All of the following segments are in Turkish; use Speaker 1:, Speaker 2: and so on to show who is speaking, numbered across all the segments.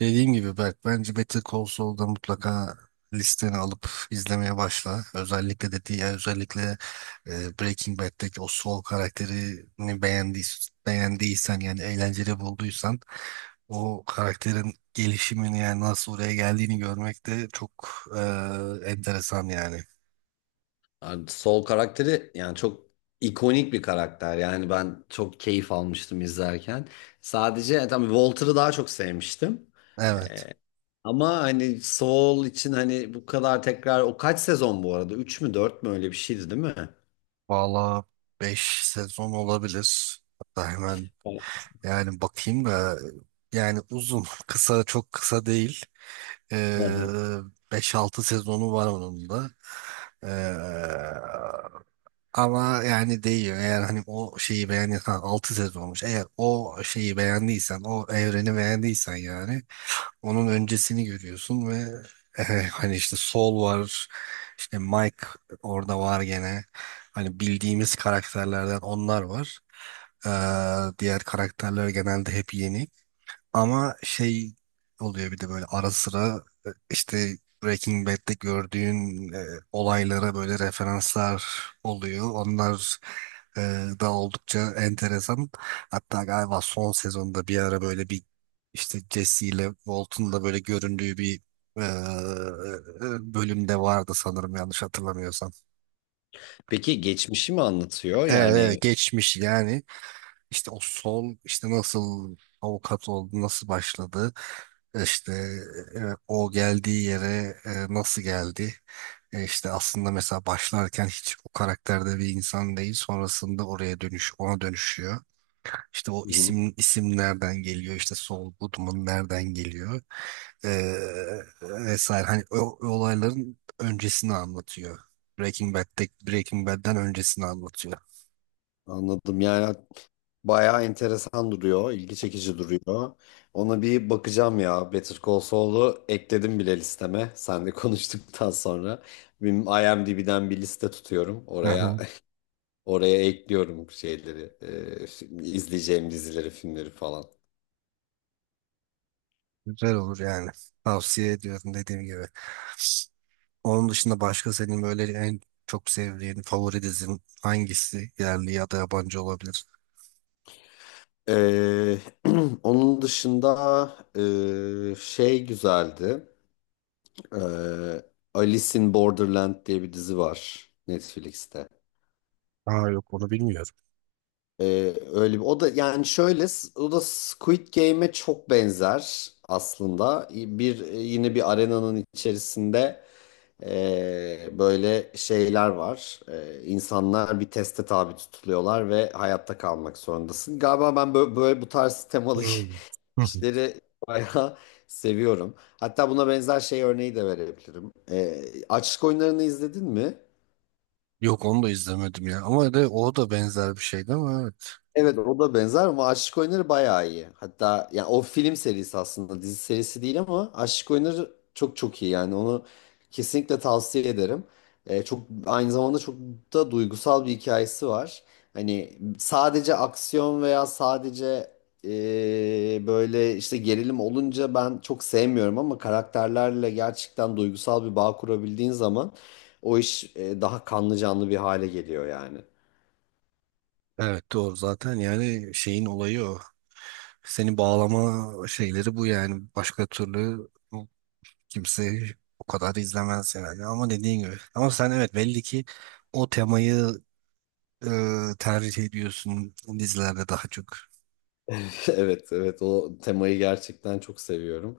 Speaker 1: Dediğim gibi Berk, bence Better Call Saul'da mutlaka listeni alıp izlemeye başla. Özellikle de diğer özellikle Breaking Bad'deki o Saul karakterini beğendiysen yani eğlenceli bulduysan o karakterin gelişimini yani nasıl oraya geldiğini görmek de çok enteresan yani.
Speaker 2: Abi Sol karakteri yani çok ikonik bir karakter. Yani ben çok keyif almıştım izlerken. Sadece yani tabii Walter'ı daha çok sevmiştim.
Speaker 1: Evet.
Speaker 2: Ama hani Sol için hani bu kadar tekrar, o kaç sezon bu arada? Üç mü 4 mü, öyle bir şeydi değil mi?
Speaker 1: Valla 5 sezon olabilir. Hatta hemen
Speaker 2: Evet.
Speaker 1: yani bakayım da yani uzun, kısa çok kısa değil.
Speaker 2: Hı hı.
Speaker 1: Ee, 5-6 sezonu var onun da. Ee, Ama yani değiyor. Eğer hani o şeyi beğendiysen 6 sezonmuş. Eğer o şeyi beğendiysen, o evreni beğendiysen yani onun öncesini görüyorsun ve hani işte Sol var. İşte Mike orada var gene. Hani bildiğimiz karakterlerden onlar var. Diğer karakterler genelde hep yeni. Ama şey oluyor bir de böyle ara sıra işte Breaking Bad'de gördüğün olaylara böyle referanslar oluyor. Onlar e, da oldukça enteresan. Hatta galiba son sezonda bir ara böyle bir işte Jesse ile Walt'un da böyle göründüğü bir e, bölümde vardı sanırım yanlış hatırlamıyorsam.
Speaker 2: Peki geçmişi mi anlatıyor?
Speaker 1: Evet, evet,
Speaker 2: Yani
Speaker 1: geçmiş yani. İşte o sol işte nasıl avukat oldu, nasıl başladı, işte e, o geldiği yere nasıl geldi. İşte aslında mesela başlarken hiç o karakterde bir insan değil, sonrasında oraya dönüş, ona dönüşüyor. İşte o
Speaker 2: hı hı,
Speaker 1: isim isim nereden geliyor, işte Saul Goodman nereden geliyor e, vesaire. Hani o olayların öncesini anlatıyor. Breaking Bad'den öncesini anlatıyor.
Speaker 2: anladım yani. Bayağı enteresan duruyor, ilgi çekici duruyor. Ona bir bakacağım ya. Better Call Saul'u ekledim bile listeme. Senle konuştuktan sonra benim IMDb'den bir liste tutuyorum.
Speaker 1: Hı
Speaker 2: Oraya
Speaker 1: hı.
Speaker 2: oraya ekliyorum şeyleri, izleyeceğim dizileri, filmleri falan.
Speaker 1: Güzel olur yani. Tavsiye ediyorum dediğim gibi. Onun dışında başka senin böyle en çok sevdiğin favori dizin hangisi? Yerli ya da yabancı olabilir.
Speaker 2: Ee, onun dışında şey güzeldi. Ee, Alice in Borderland diye bir dizi var Netflix'te.
Speaker 1: Aa, yok, onu bilmiyorum.
Speaker 2: Öyle bir, o da yani şöyle o da Squid Game'e çok benzer aslında. Bir, yine bir arenanın içerisinde böyle şeyler var. İnsanlar bir teste tabi tutuluyorlar ve hayatta kalmak zorundasın. Galiba ben böyle bu tarz temalı
Speaker 1: Hmm. Hı hı.
Speaker 2: işleri bayağı seviyorum. Hatta buna benzer şey örneği de verebilirim. Açlık oyunlarını izledin mi?
Speaker 1: Yok, onu da izlemedim ya. Ama de o da benzer bir şeydi, ama evet.
Speaker 2: Evet, o da benzer ama Aşık Oyunları bayağı iyi. Hatta ya o film serisi aslında, dizi serisi değil ama Aşık Oyunları çok çok iyi yani, onu kesinlikle tavsiye ederim. Çok aynı zamanda çok da duygusal bir hikayesi var. Hani sadece aksiyon veya sadece böyle işte gerilim olunca ben çok sevmiyorum ama karakterlerle gerçekten duygusal bir bağ kurabildiğin zaman o iş daha kanlı canlı bir hale geliyor yani.
Speaker 1: Evet, doğru, zaten yani şeyin olayı o. Seni bağlama şeyleri bu yani. Başka türlü kimse o kadar izlemez yani. Ama dediğin gibi. Ama sen, evet, belli ki o temayı e, tercih ediyorsun dizilerde daha çok?
Speaker 2: Evet, evet o temayı gerçekten çok seviyorum.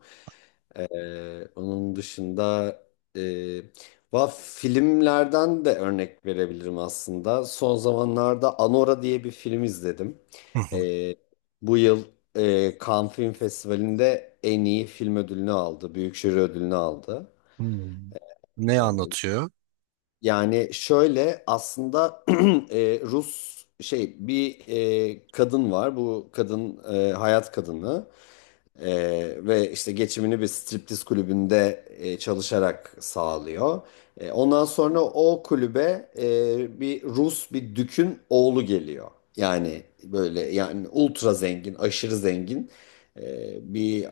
Speaker 2: Onun dışında e, va filmlerden de örnek verebilirim aslında. Son zamanlarda Anora diye bir film izledim.
Speaker 1: Hı hı.
Speaker 2: Ee, Bu yıl Cannes Film Festivali'nde en iyi film ödülünü aldı, büyük jüri ödülünü aldı.
Speaker 1: Hmm. Ne
Speaker 2: Ee,
Speaker 1: anlatıyor?
Speaker 2: Yani şöyle aslında Rus şey bir kadın var, bu kadın hayat kadını. Ve işte geçimini bir striptiz kulübünde çalışarak sağlıyor. Ondan sonra o kulübe, bir Rus, bir dükün oğlu geliyor. Yani böyle, yani ultra zengin, aşırı zengin bir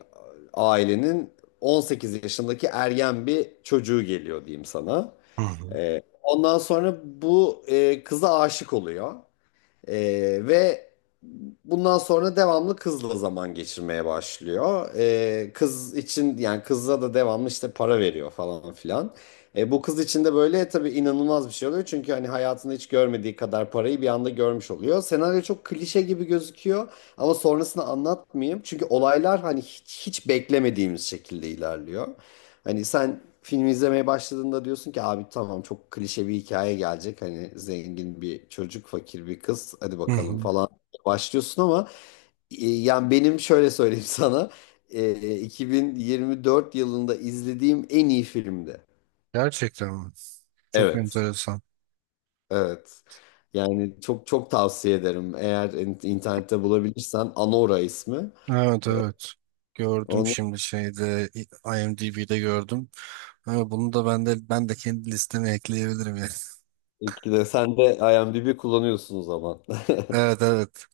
Speaker 2: ailenin 18 yaşındaki ergen bir çocuğu geliyor diyeyim sana.
Speaker 1: Hı hı.
Speaker 2: Ondan sonra bu kıza aşık oluyor. Ve bundan sonra devamlı kızla zaman geçirmeye başlıyor. Kız için yani, kızla da devamlı işte para veriyor falan filan. Bu kız için de böyle tabii inanılmaz bir şey oluyor. Çünkü hani hayatında hiç görmediği kadar parayı bir anda görmüş oluyor. Senaryo çok klişe gibi gözüküyor ama sonrasını anlatmayayım. Çünkü olaylar hani hiç beklemediğimiz şekilde ilerliyor. Hani sen film izlemeye başladığında diyorsun ki abi tamam, çok klişe bir hikaye gelecek. Hani zengin bir çocuk, fakir bir kız, hadi
Speaker 1: Hı
Speaker 2: bakalım
Speaker 1: hı.
Speaker 2: falan başlıyorsun ama yani benim şöyle söyleyeyim sana, 2024 yılında izlediğim en iyi filmdi.
Speaker 1: Gerçekten mi? Çok
Speaker 2: Evet.
Speaker 1: enteresan.
Speaker 2: Evet. Yani çok çok tavsiye ederim. Eğer internette bulabilirsen Anora ismi.
Speaker 1: Evet,
Speaker 2: E,
Speaker 1: evet. Gördüm
Speaker 2: Onu
Speaker 1: şimdi IMDb'de gördüm. Ama bunu da ben de kendi listeme ekleyebilirim yani.
Speaker 2: ikide sen de IMDb kullanıyorsun o zaman.
Speaker 1: Evet, evet.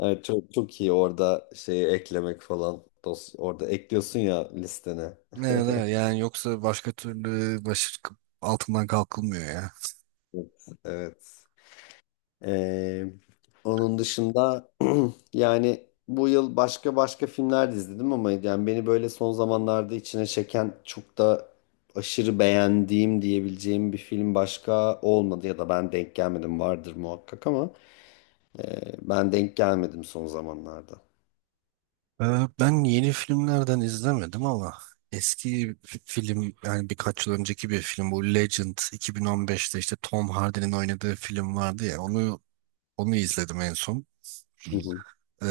Speaker 2: Evet, çok çok iyi orada şeyi eklemek falan. Orada ekliyorsun ya listene.
Speaker 1: Evet, evet. Yani yoksa başka türlü başı altından kalkılmıyor ya.
Speaker 2: Evet. Evet. Ee, Onun dışında yani bu yıl başka başka filmler de izledim ama yani beni böyle son zamanlarda içine çeken, çok da aşırı beğendiğim diyebileceğim bir film başka olmadı, ya da ben denk gelmedim, vardır muhakkak ama ben denk gelmedim son zamanlarda.
Speaker 1: Ben yeni filmlerden izlemedim ama eski film yani birkaç yıl önceki bir film, bu Legend, 2015'te işte Tom Hardy'nin oynadığı film vardı ya, onu izledim en son.
Speaker 2: Hı hı.
Speaker 1: Ee,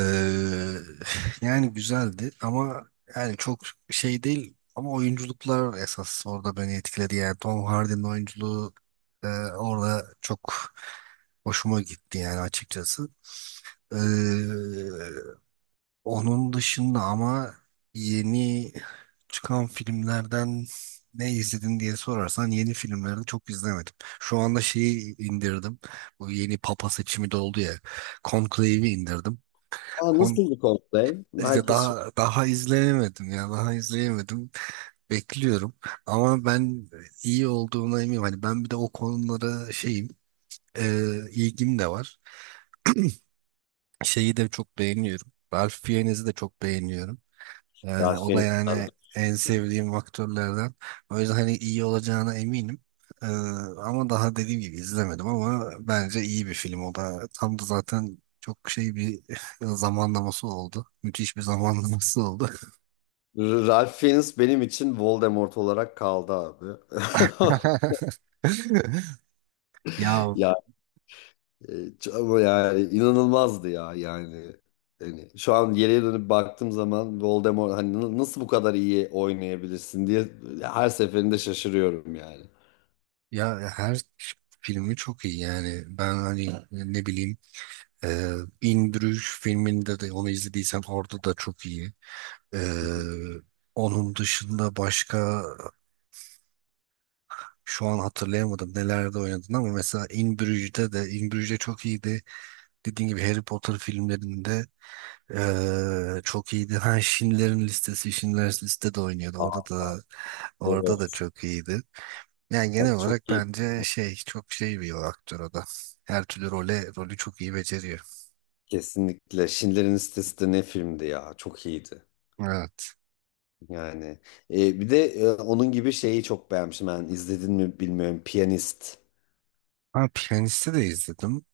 Speaker 1: yani güzeldi ama yani çok şey değil, ama oyunculuklar esas orada beni etkiledi, yani Tom Hardy'nin oyunculuğu e, orada çok hoşuma gitti yani açıkçası. Ee, Onun dışında ama yeni çıkan filmlerden ne izledin diye sorarsan, yeni filmleri çok izlemedim. Şu anda şeyi indirdim. Bu yeni papa seçimi de oldu ya. Conclave'i indirdim.
Speaker 2: Aa,
Speaker 1: Kon
Speaker 2: nasıldı Coldplay?
Speaker 1: işte
Speaker 2: Herkes çok...
Speaker 1: daha izleyemedim ya. Daha izleyemedim. Bekliyorum. Ama ben iyi olduğuna eminim. Hani ben bir de o konulara ilgim de var. Şeyi de çok beğeniyorum. Ralph Fiennes'i de çok beğeniyorum.
Speaker 2: Ya
Speaker 1: O da
Speaker 2: seni
Speaker 1: yani en sevdiğim aktörlerden. O yüzden hani iyi olacağına eminim. Ee, Ama daha dediğim gibi izlemedim, ama bence iyi bir film o da. Tam da zaten çok şey bir zamanlaması oldu. Müthiş bir zamanlaması oldu.
Speaker 2: Ralph Fiennes benim için Voldemort olarak kaldı abi.
Speaker 1: Ya
Speaker 2: Ya, e, ama yani inanılmazdı ya yani. Yani şu an geriye dönüp baktığım zaman Voldemort hani nasıl bu kadar iyi oynayabilirsin diye her seferinde şaşırıyorum yani.
Speaker 1: ya her filmi çok iyi yani. Ben hani ne bileyim e, In Bruges filminde de onu izlediysen orada da çok iyi.
Speaker 2: Hı
Speaker 1: Ee,
Speaker 2: hı.
Speaker 1: Onun dışında başka şu an hatırlayamadım nelerde oynadın, ama mesela In Bruges çok iyiydi. Dediğim gibi Harry Potter filmlerinde çok iyiydi. Ha Schindler's Liste de oynuyordu. Orada
Speaker 2: Aa,
Speaker 1: da
Speaker 2: evet.
Speaker 1: çok iyiydi. Yani genel
Speaker 2: Bak çok
Speaker 1: olarak
Speaker 2: iyi.
Speaker 1: bence şey, çok şey bir aktör o da. Her türlü rolü çok iyi beceriyor.
Speaker 2: Kesinlikle. Schindler'in Listesi de ne filmdi ya. Çok iyiydi.
Speaker 1: Evet.
Speaker 2: Yani, bir de onun gibi şeyi çok beğenmişim. Ben, izledin mi bilmiyorum. Piyanist.
Speaker 1: Ha, Piyanist'i de izledim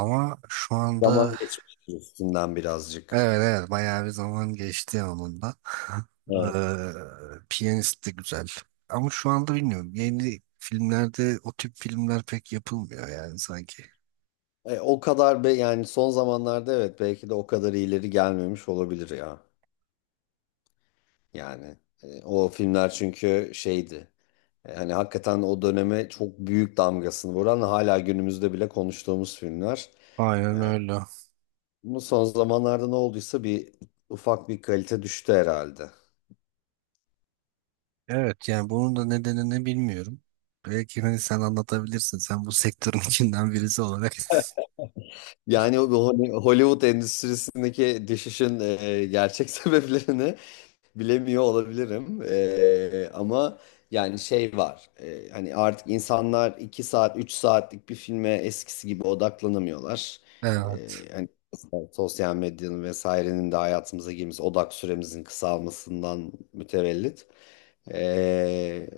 Speaker 1: ama şu
Speaker 2: Zaman
Speaker 1: anda.
Speaker 2: geçmiştir üstünden birazcık.
Speaker 1: Evet, evet, bayağı bir zaman geçti onunla.
Speaker 2: Evet.
Speaker 1: Piyanist de güzel. Ama şu anda bilmiyorum. Yeni filmlerde o tip filmler pek yapılmıyor yani sanki.
Speaker 2: O kadar be yani, son zamanlarda evet, belki de o kadar ileri gelmemiş olabilir ya. Yani o filmler çünkü şeydi. Hani hakikaten o döneme çok büyük damgasını vuran, hala günümüzde bile konuştuğumuz filmler. E,
Speaker 1: Aynen öyle.
Speaker 2: Bu son zamanlarda ne olduysa bir ufak bir kalite düştü herhalde.
Speaker 1: Evet, yani bunun da nedeni ne bilmiyorum. Belki hani sen anlatabilirsin. Sen bu sektörün içinden birisi olarak.
Speaker 2: Yani bu hani Hollywood endüstrisindeki düşüşün gerçek sebeplerini bilemiyor olabilirim. Ama yani şey var. Hani artık insanlar 2 saat 3 saatlik bir filme eskisi gibi odaklanamıyorlar.
Speaker 1: Evet.
Speaker 2: Hani sosyal medyanın vesairenin de hayatımıza girmesi, odak süremizin kısalmasından mütevellit. Ee,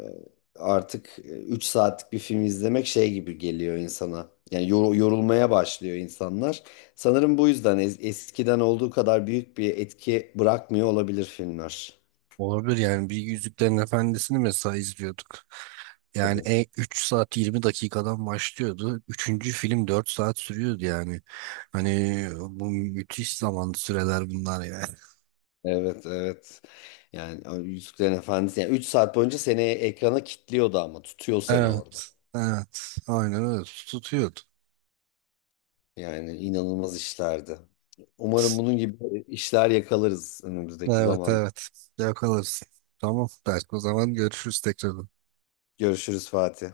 Speaker 2: Artık 3 saatlik bir film izlemek şey gibi geliyor insana yani, yorulmaya başlıyor insanlar. Sanırım bu yüzden eskiden olduğu kadar büyük bir etki bırakmıyor olabilir filmler.
Speaker 1: Olabilir yani, bir Yüzüklerin Efendisi'ni mesela izliyorduk. Yani
Speaker 2: Tabii.
Speaker 1: 3 saat 20 dakikadan başlıyordu. Üçüncü film 4 saat sürüyordu yani. Hani bu müthiş zaman süreler bunlar ya.
Speaker 2: Evet, evet. Yani o Yüzüklerin Efendisi yani 3 saat boyunca seni ekrana kilitliyordu ama tutuyor seni orada.
Speaker 1: Evet. Evet. Aynen öyle. Tutuyordu.
Speaker 2: Yani inanılmaz işlerdi. Umarım bunun gibi işler yakalarız önümüzdeki
Speaker 1: Evet,
Speaker 2: zaman.
Speaker 1: evet. Yakalarız. Tamam. Belki o zaman görüşürüz tekrar.
Speaker 2: Görüşürüz Fatih.